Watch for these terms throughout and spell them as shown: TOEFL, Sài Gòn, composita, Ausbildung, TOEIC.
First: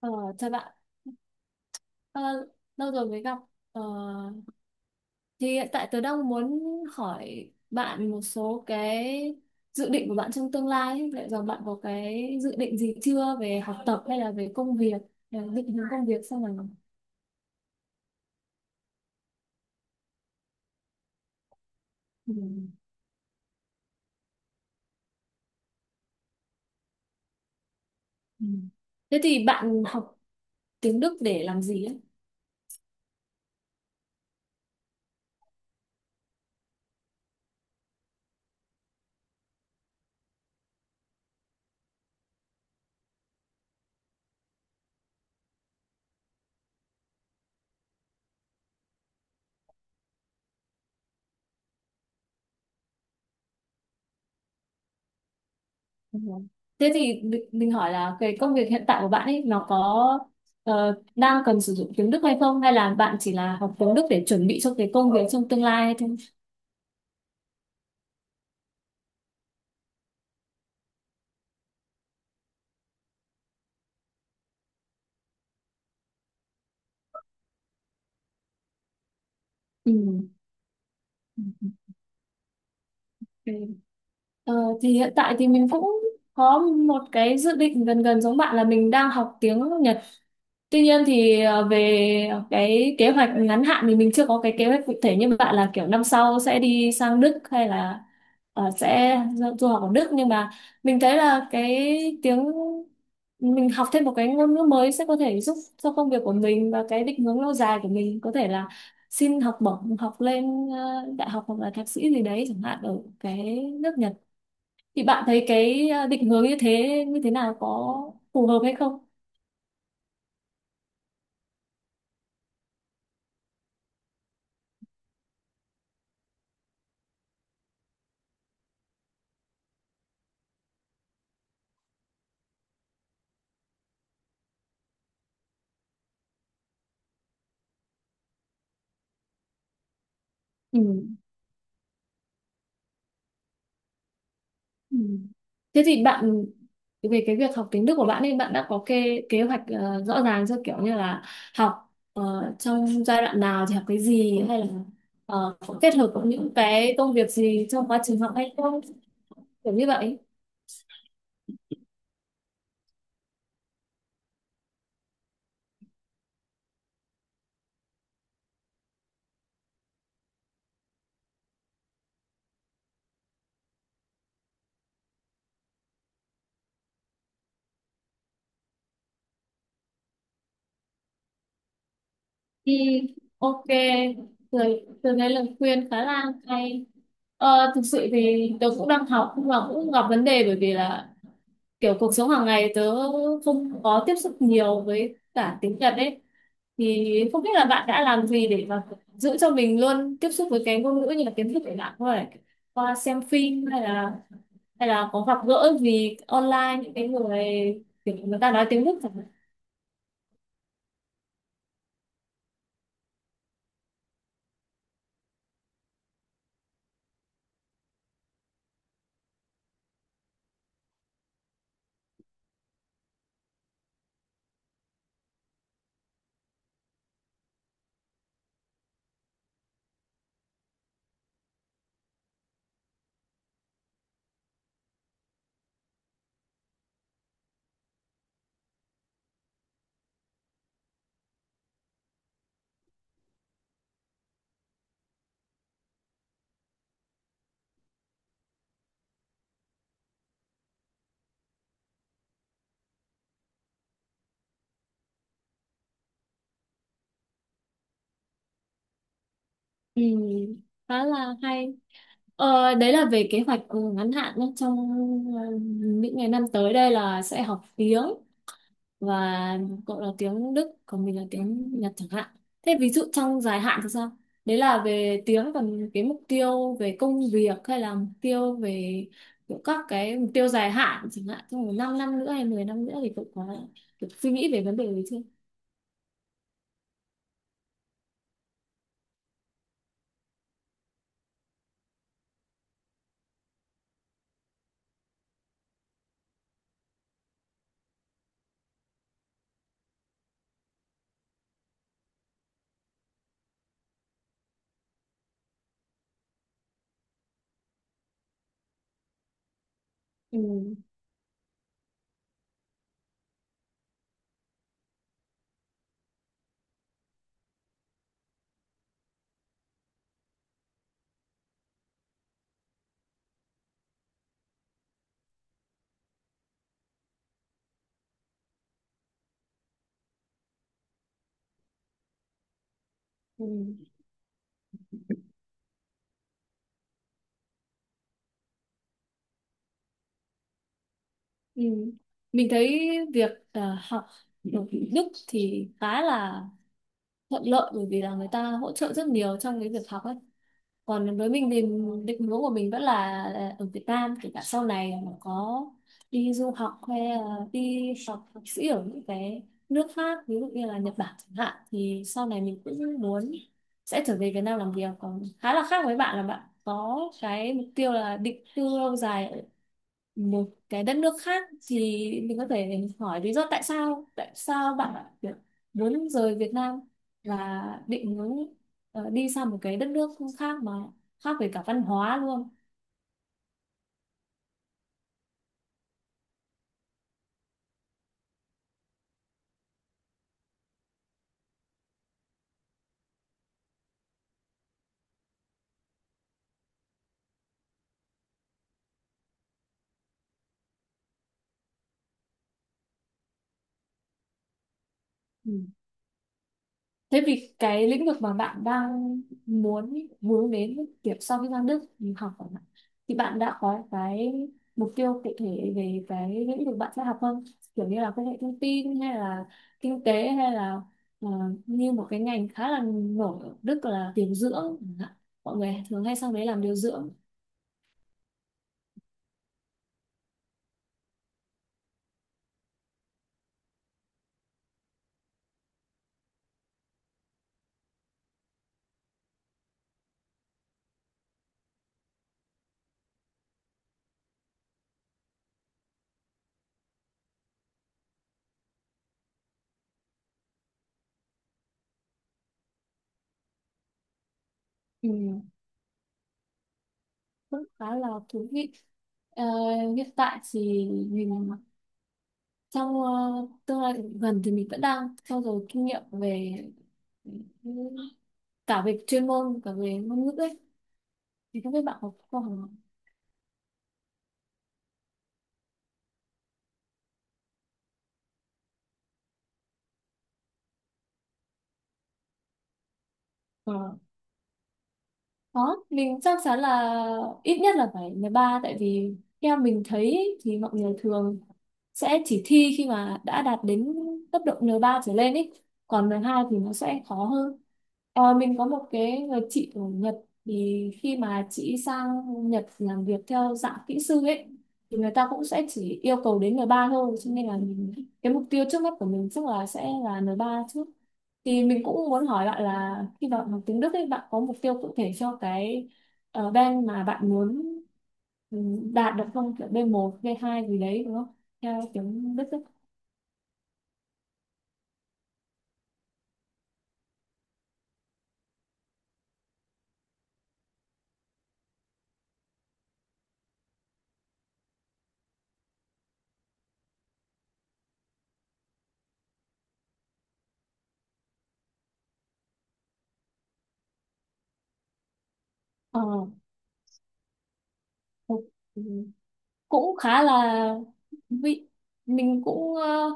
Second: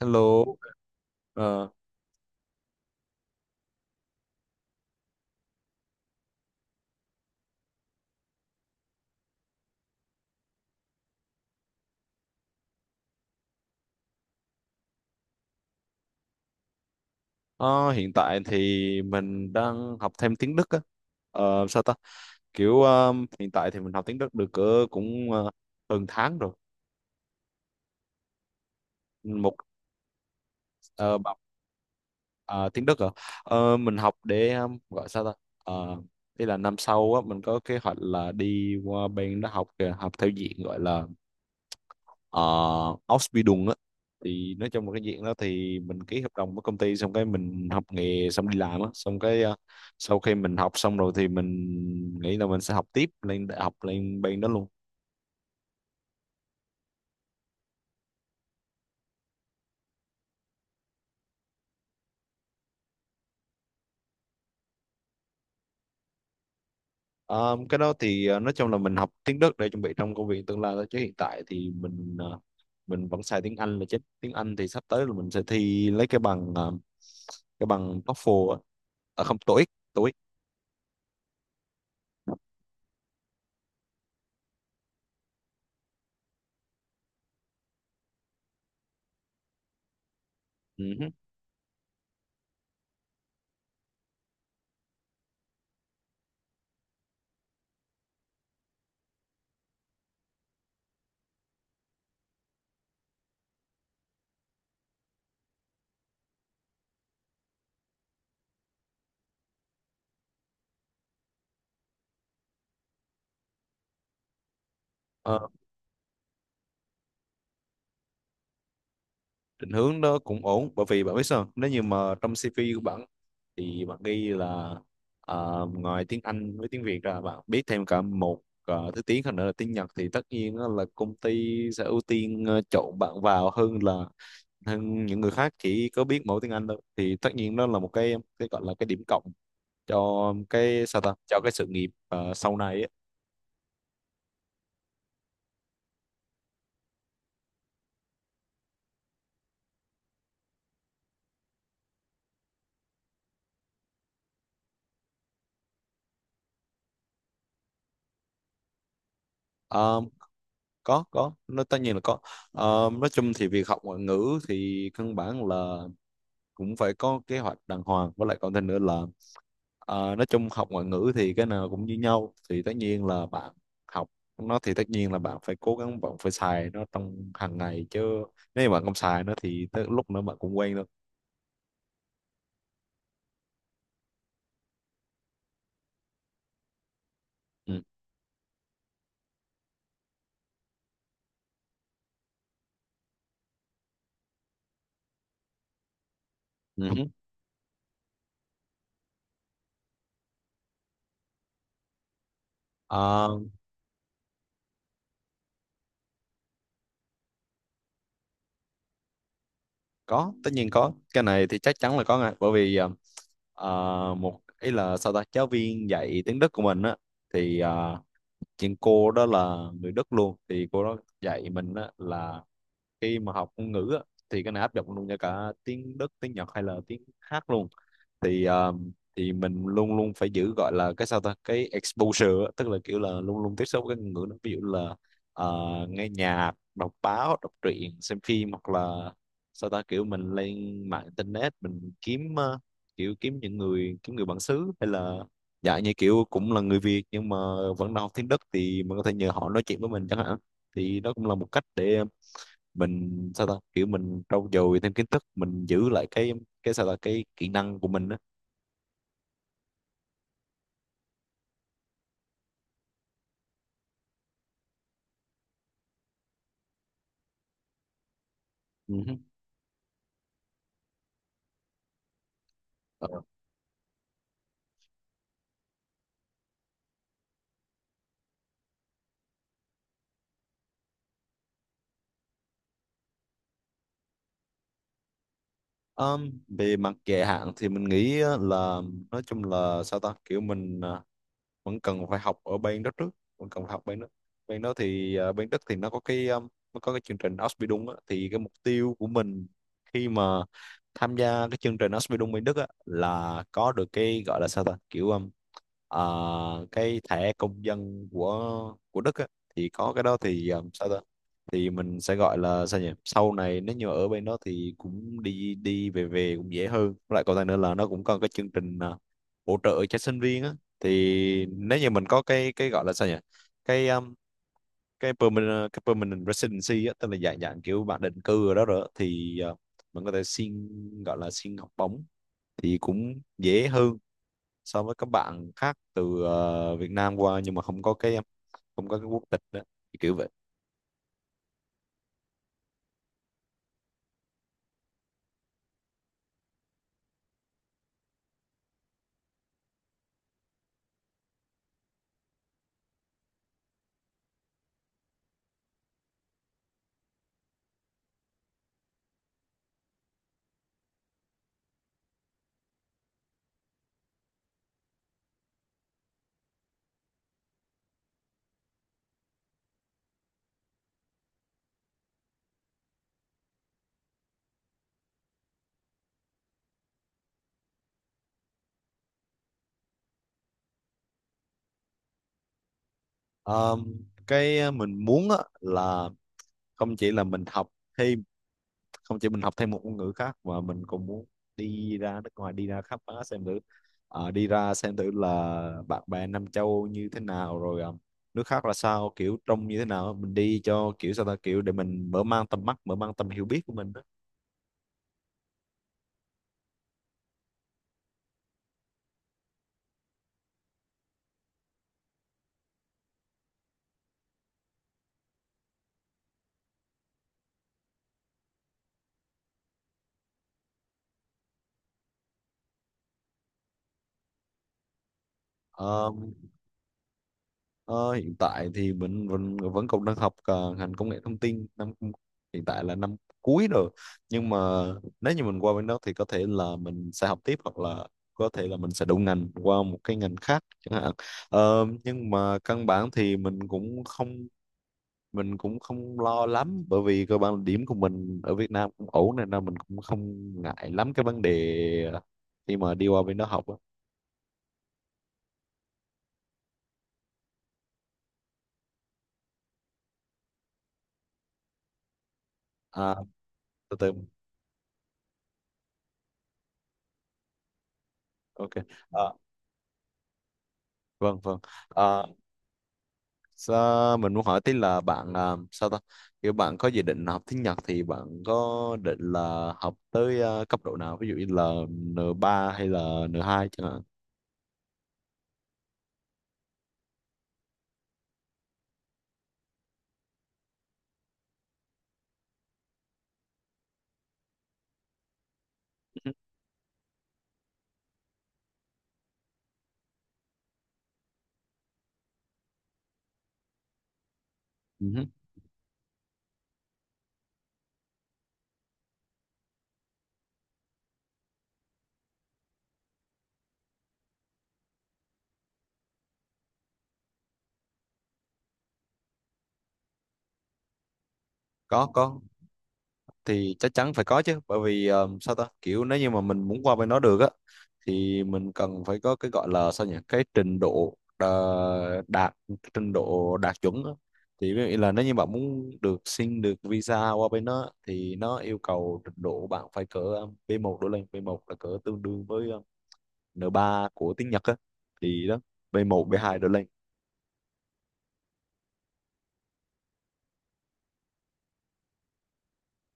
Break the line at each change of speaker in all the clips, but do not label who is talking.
Ờ, chào
Hello,
bạn.
ờ,
Ờ, lâu rồi mới gặp. Ờ, thì hiện tại tớ đang muốn hỏi bạn một số cái dự định của bạn trong tương lai ấy. Liệu rằng bạn có cái dự định gì chưa về học tập hay là về công việc, là định hướng công việc sau này?
ờ, hiện tại thì mình đang học thêm tiếng Đức á. Sao ta?
Ừ.
Kiểu hiện tại thì mình học tiếng Đức được cỡ cũng hơn tháng rồi.
Ừ. Thế thì
Một
bạn học tiếng Đức
ờ, bằng-
để làm gì ấy?
ờ, Tiếng Đức rồi. Mình học để gọi sao ta? Ờ, Ý là năm sau á mình có kế hoạch là đi qua bên đó học theo diện gọi là Ausbildung á, thì nói chung là cái diện đó thì mình ký hợp đồng với công ty xong cái mình học nghề xong đi làm á, xong cái sau khi mình học xong rồi thì mình nghĩ là mình sẽ học tiếp lên đại học lên bên đó luôn.
Ừ. Thế thì mình hỏi là cái công việc hiện tại của bạn ấy nó có đang cần sử dụng tiếng Đức hay không? Hay là bạn chỉ là học tiếng Đức để chuẩn bị cho cái công việc trong tương lai thôi?
Ờ, cái đó thì nói chung là mình học tiếng Đức để chuẩn bị trong công việc tương lai thôi, chứ hiện tại thì mình vẫn xài tiếng Anh là chính. Tiếng Anh thì sắp tới là mình sẽ thi lấy cái bằng TOEFL á. À, không, TOEIC.
Ừ.
TOEIC.
Ok. Ờ, thì hiện tại thì mình cũng có một cái dự định gần gần giống bạn, là mình đang học tiếng Nhật. Tuy nhiên thì về cái kế hoạch ngắn hạn thì mình chưa có cái kế hoạch cụ thể như bạn là kiểu năm sau sẽ đi sang Đức, hay là sẽ du du học ở Đức, nhưng mà mình thấy là cái tiếng mình học thêm một cái ngôn ngữ mới sẽ có thể giúp cho công việc của mình, và cái định hướng lâu dài của mình có thể là xin học bổng học lên đại học hoặc là thạc sĩ gì đấy chẳng hạn ở cái nước Nhật. Thì bạn thấy
Ừ.
cái định hướng như thế nào, có phù hợp hay không?
Định hướng đó cũng ổn, bởi vì bạn biết sao, nếu như mà trong CV của bạn thì bạn ghi là ngoài tiếng Anh với tiếng Việt ra bạn biết thêm cả một thứ tiếng khác nữa là tiếng Nhật thì tất nhiên á là công ty sẽ ưu tiên chọn bạn vào hơn là hơn những người khác chỉ có biết mỗi tiếng Anh thôi, thì tất nhiên đó là một cái gọi là cái điểm cộng cho
Ừ.
cái sao ta, cho cái sự nghiệp sau này á.
Ừ. Thế thì bạn, về cái việc học tiếng Đức của bạn ấy, bạn đã có kế kế hoạch rõ ràng chưa, kiểu như là học trong giai đoạn nào thì học cái gì, hay là có kết hợp với những cái công việc gì trong quá trình học hay không, kiểu như
Ờ,
vậy?
có nó tất nhiên là có. Nói chung thì việc học ngoại ngữ thì căn bản là cũng phải có kế hoạch đàng hoàng, với lại còn thêm nữa là nói chung học ngoại ngữ thì cái nào cũng như nhau, thì tất nhiên là bạn học nó thì tất nhiên là bạn phải cố gắng, bạn phải xài nó trong hàng ngày, chứ nếu mà bạn không xài nó thì tới lúc nữa bạn cũng quen thôi.
Thì ok rồi, từ cái lời khuyên khá là hay. Ờ,
Ừ.
thực sự thì tớ cũng đang học nhưng mà cũng gặp vấn đề, bởi vì là kiểu cuộc sống hàng ngày tớ không có tiếp xúc nhiều với cả tiếng Nhật ấy,
Ừ.
thì không biết là bạn đã làm gì để mà giữ cho mình luôn tiếp xúc với cái ngôn ngữ như là kiến thức, để bạn có thể qua xem
À,
phim, hay là có gặp gỡ gì online những cái người kiểu người ta nói tiếng Đức chẳng hạn?
có tất nhiên có, cái này thì chắc chắn là có ngay, bởi vì à, một ý là sao ta, giáo viên dạy tiếng Đức của mình á, thì chuyện cô đó là người Đức luôn, thì cô đó dạy mình á là khi mà học ngôn ngữ á, thì cái này áp dụng luôn cho cả tiếng Đức tiếng Nhật hay là tiếng hát luôn, thì mình luôn luôn phải giữ gọi là cái sao ta, cái exposure á, tức là kiểu là luôn luôn tiếp xúc với ngôn ngữ đó. Ví dụ là ờ, nghe nhạc, đọc báo, đọc truyện, xem phim, hoặc là sao ta, kiểu mình lên mạng internet mình kiếm kiểu kiếm những người, kiếm người bản xứ hay là dạ như kiểu cũng là người Việt nhưng mà vẫn đang học tiếng Đức thì mình có thể nhờ họ nói chuyện với mình chẳng hạn. Thì đó cũng là một cách để mình sao ta, kiểu mình trau dồi thêm kiến thức, mình giữ lại cái sao ta, cái kỹ năng của mình đó.
Ừ, khá là hay. Đấy là về kế hoạch ngắn hạn nhé, trong ờ, những ngày năm tới đây là sẽ học tiếng,
Ừ.
và cậu là tiếng Đức còn mình là tiếng Nhật chẳng hạn. Thế ví dụ
Ờ.
trong dài hạn thì sao? Đấy là về tiếng, còn cái mục tiêu về công việc, hay là mục tiêu về kiểu các cái mục tiêu dài hạn chẳng hạn, trong một năm năm nữa hay 10 năm nữa thì cậu có được suy nghĩ về vấn đề đấy chưa?
Ờ, Về mặt dài hạn thì mình nghĩ á là nói chung là sao ta, kiểu mình vẫn cần phải học ở bên đó trước, vẫn cần phải học bên đó. Bên đó thì bên Đức thì nó có cái chương trình Ausbildung á, thì cái mục tiêu của mình khi mà tham gia cái chương trình Ausbildung bên Đức á là có được cái gọi là sao ta, kiểu à, cái thẻ công dân của Đức á, thì có cái đó thì
Ừ.
sao ta, thì mình sẽ gọi là sao nhỉ, sau này nếu như ở bên đó thì cũng đi đi về về cũng dễ hơn. Với lại còn lại nữa là nó cũng có cái chương trình hỗ trợ cho sinh viên á, thì nếu như mình có cái gọi là sao nhỉ, cái um, cái cái permanent residency á, tức là dạng dạng kiểu bạn định cư ở đó rồi á, thì mình có thể xin gọi là xin học bổng thì cũng
Ừ.
dễ hơn so với các bạn khác từ Việt Nam qua nhưng mà không có cái quốc tịch đó, thì kiểu vậy.
Ừ. Mình thấy việc học ở Đức thì khá là thuận lợi, bởi vì là người ta hỗ trợ rất nhiều trong cái việc học ấy. Còn với mình thì định hướng của mình vẫn là ở Việt Nam, kể cả sau này mà có đi du học hay là đi học thạc sĩ ở những cái nước khác, ví dụ như là Nhật Bản chẳng hạn, thì sau này mình cũng muốn sẽ trở về Việt Nam làm việc. Còn khá là khác với bạn, là bạn có cái mục tiêu là định cư lâu dài một cái đất nước khác. Thì mình có thể hỏi lý do, tại sao bạn lại kiểu muốn rời Việt Nam và định muốn đi sang một cái đất nước khác, mà khác về cả văn hóa luôn?
um, cái mình muốn á, là không chỉ là mình học thêm không chỉ mình học thêm một ngôn ngữ khác mà mình cũng muốn đi ra nước ngoài đi ra khám phá xem thử. Đi ra xem thử là bạn bè Nam Châu như thế nào, rồi nước khác là sao, kiểu trông như thế nào, mình đi cho kiểu sao ta, kiểu để mình mở mang tầm mắt mở mang tầm hiểu biết của mình đó.
Ừ. Thế vì cái lĩnh vực mà bạn đang muốn muốn đến, kiểu sau khi sang Đức học của bạn, thì bạn đã có cái mục tiêu cụ thể về cái lĩnh vực bạn sẽ học không? Kiểu như là công nghệ thông tin, hay là kinh tế, hay là ờ, như một cái ngành khá là nổi ở Đức là điều dưỡng chẳng hạn. Mọi người thường
Ờ,
hay sang đấy làm điều dưỡng.
Ờ, Hiện tại thì mình vẫn vẫn còn đang học ngành công nghệ thông tin năm, hiện tại là năm cuối rồi, nhưng mà nếu như mình qua bên đó thì có thể là mình sẽ học tiếp hoặc là có thể là mình sẽ đổi ngành qua một cái ngành khác chẳng hạn. Nhưng mà căn bản thì mình cũng không lo lắm, bởi vì cơ bản là điểm của mình ở Việt Nam cũng ổn nên là mình cũng không ngại lắm cái vấn đề khi mà đi qua bên đó học á.
Ừ, cũng khá là thú vị. Ờ, hiện tại thì mình, trong
à,
tương lai
Từ từ.
gần thì mình vẫn đang trau dồi kinh nghiệm, về
Ok.
cả về chuyên
Ờ,
môn, cả về ngôn ngữ ấy.
vâng vâng.
Thì không biết bạn có
Ờ,
có học
Mình muốn hỏi tí là bạn à, sao ta kiểu bạn có dự định học tiếng Nhật thì bạn có định là học tới cấp độ nào, ví dụ như là N3 hay là N2 chẳng
ờ,
hạn.
Đó, mình chắc chắn là ít nhất là phải 13, tại vì theo mình thấy thì mọi người thường sẽ chỉ thi khi mà đã đạt đến cấp độ N3 trở lên ý. Còn N2 thì nó sẽ khó hơn. Mình có một cái người chị ở Nhật, thì khi mà chị sang Nhật làm việc theo dạng kỹ sư ấy thì người
Ừ.
ta cũng sẽ chỉ yêu cầu đến N3 thôi, cho nên là mình, cái mục tiêu trước mắt của mình chắc là sẽ là N3 trước. Thì mình cũng muốn hỏi bạn là khi bạn học tiếng Đức ấy, bạn có mục tiêu cụ thể cho cái bên mà bạn muốn ừ, đạt được không? Kiểu B1, B2 gì đấy đúng không? Theo
Có
tiếng
có
Đức ấy.
thì chắc chắn phải có chứ, bởi vì sao ta, kiểu nếu như mà mình muốn qua bên đó được á thì mình cần phải có cái gọi là sao nhỉ, cái trình độ đạt chuẩn á. Thì ví dụ như là nếu như bạn muốn được xin được visa qua bên đó thì nó yêu cầu trình độ bạn phải cỡ B1 đổ lên. B1 là cỡ tương đương với N3 của tiếng Nhật á, thì đó,
Ờ,
B1 B2 đổ lên.
ok. Ừ, cũng khá là vị. Mình cũng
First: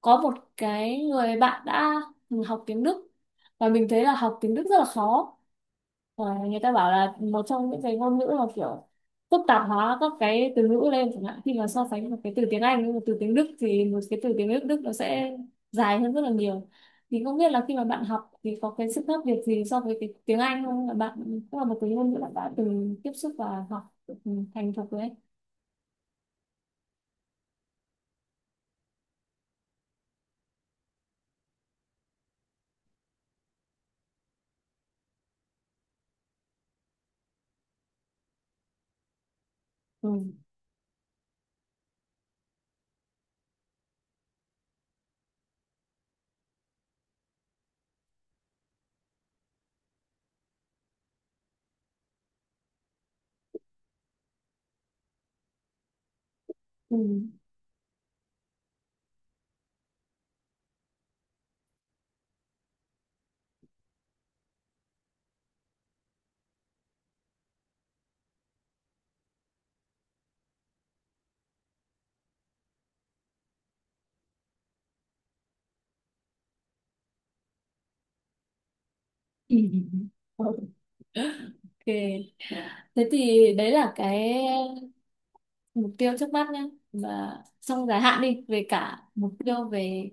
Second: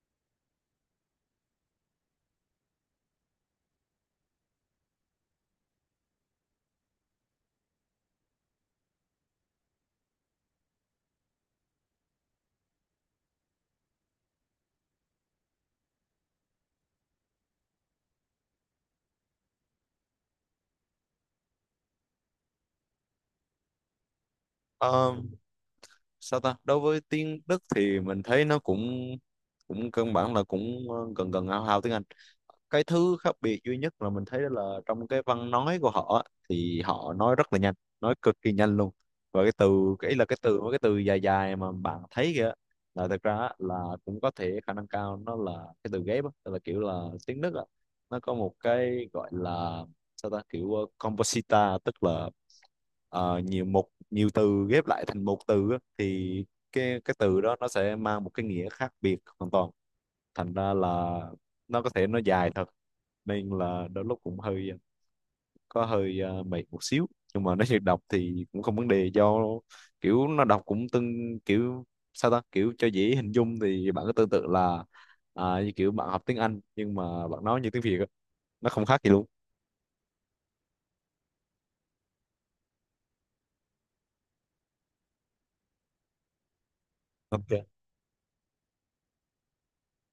có một cái người bạn đã học tiếng Đức, và mình thấy là học tiếng Đức rất là khó. Rồi, người ta bảo là một trong những cái ngôn ngữ mà kiểu phức tạp hóa các cái từ ngữ lên, chẳng hạn khi mà so sánh một cái từ tiếng Anh với một từ tiếng Đức thì một cái từ tiếng Đức Đức nó sẽ dài hơn rất là nhiều. Thì không biết là khi mà bạn học thì có cái sự khác biệt gì so với cái tiếng Anh không, là bạn cũng là một cái ngôn ngữ bạn đã từng tiếp xúc và học thành thục đấy?
Ờ, Sao ta, đối với tiếng Đức thì mình thấy nó cũng cũng căn bản là cũng gần gần hao hao tiếng Anh. Cái thứ khác biệt duy nhất là mình thấy đó là trong cái văn nói của họ á, thì họ nói rất là nhanh, nói cực kỳ nhanh luôn, và cái ý là cái
Ừ.
từ mấy cái từ dài dài mà bạn thấy kìa là thực ra á, là cũng có thể khả năng cao nó là cái từ ghép á, tức là kiểu là tiếng Đức á nó có một cái gọi là sao ta, kiểu composita, tức là nhiều mục nhiều từ ghép lại thành một từ á, thì
Ừ.
cái từ đó nó sẽ mang một cái nghĩa khác biệt hoàn toàn, thành ra là nó có thể nó dài thật, nên là đôi lúc cũng hơi có hơi mệt một xíu, nhưng mà nói thiệt đọc thì cũng không vấn đề, do kiểu nó đọc cũng kiểu sao ta, kiểu cho dễ hình dung thì bạn cứ tương tự là như kiểu bạn học tiếng Anh nhưng mà bạn nói như tiếng Việt á, nó không khác gì luôn.
Ừ. Ok, thế thì đấy là cái mục tiêu trước mắt nhé, và
Ok.
trong dài hạn đi về cả mục tiêu về,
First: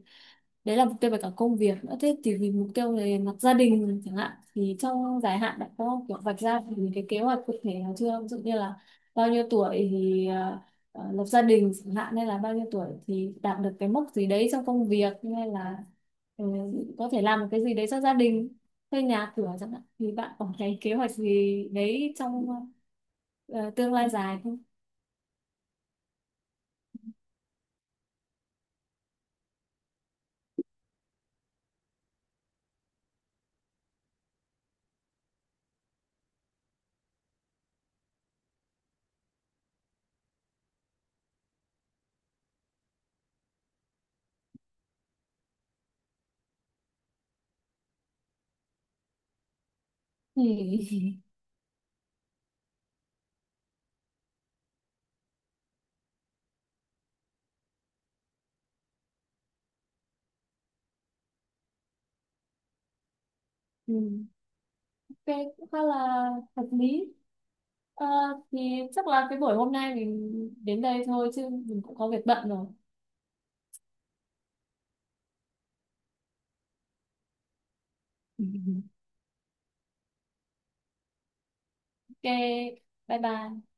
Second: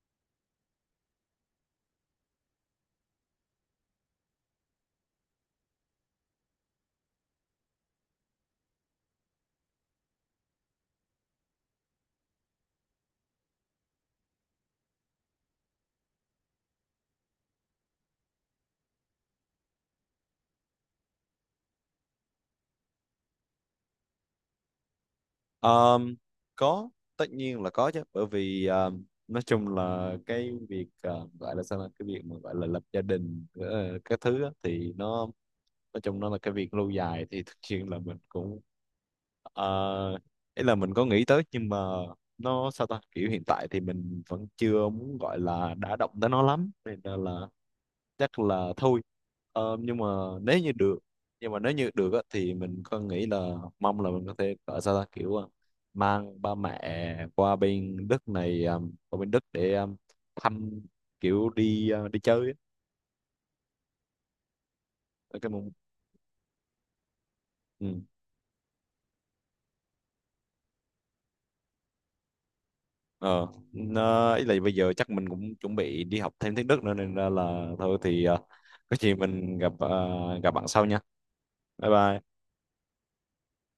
đấy là mục tiêu về cả công việc nữa. Thế thì vì mục tiêu về mặt gia đình chẳng hạn, thì trong dài hạn bạn có kiểu vạch ra những cái kế hoạch cụ thể nào chưa, ví dụ như là bao nhiêu tuổi thì lập gia đình chẳng hạn, hay là bao nhiêu tuổi thì đạt được cái mốc gì đấy trong công việc, hay là ờ, có thể làm một cái gì đấy cho gia đình, thuê nhà cửa chẳng hạn, thì bạn có cái kế hoạch gì đấy trong ờ, tương lai dài không?
Ờm, có tất nhiên là có chứ, bởi vì nói chung là cái việc gọi là sao, là cái việc mà gọi là lập gia đình các thứ á, thì nó nói chung nó là cái việc lâu dài, thì thực sự là mình cũng uh, ý là mình có nghĩ tới, nhưng mà nó sao ta, kiểu hiện tại thì mình vẫn chưa muốn gọi là đã động tới nó lắm nên là chắc là thôi. Nhưng mà
Ừ.
nếu như được nếu như được á, thì mình có nghĩ là mong là mình có thể ở sao ta kiểu ờ, mang ba mẹ qua bên Đức để thăm, kiểu đi chơi á.
Ừ,
Ở
cái
cái
cũng
mong
khá là hợp lý.
ừ.
Ờ, thì chắc là cái buổi hôm nay mình đến đây thôi, chứ mình cũng có việc bận rồi.
ờ nó ý là bây giờ chắc mình cũng chuẩn bị đi học thêm tiếng Đức nữa, nên ra là thôi thì có gì mình gặp bạn sau nha, bye
Ok,
bye.
bye bye.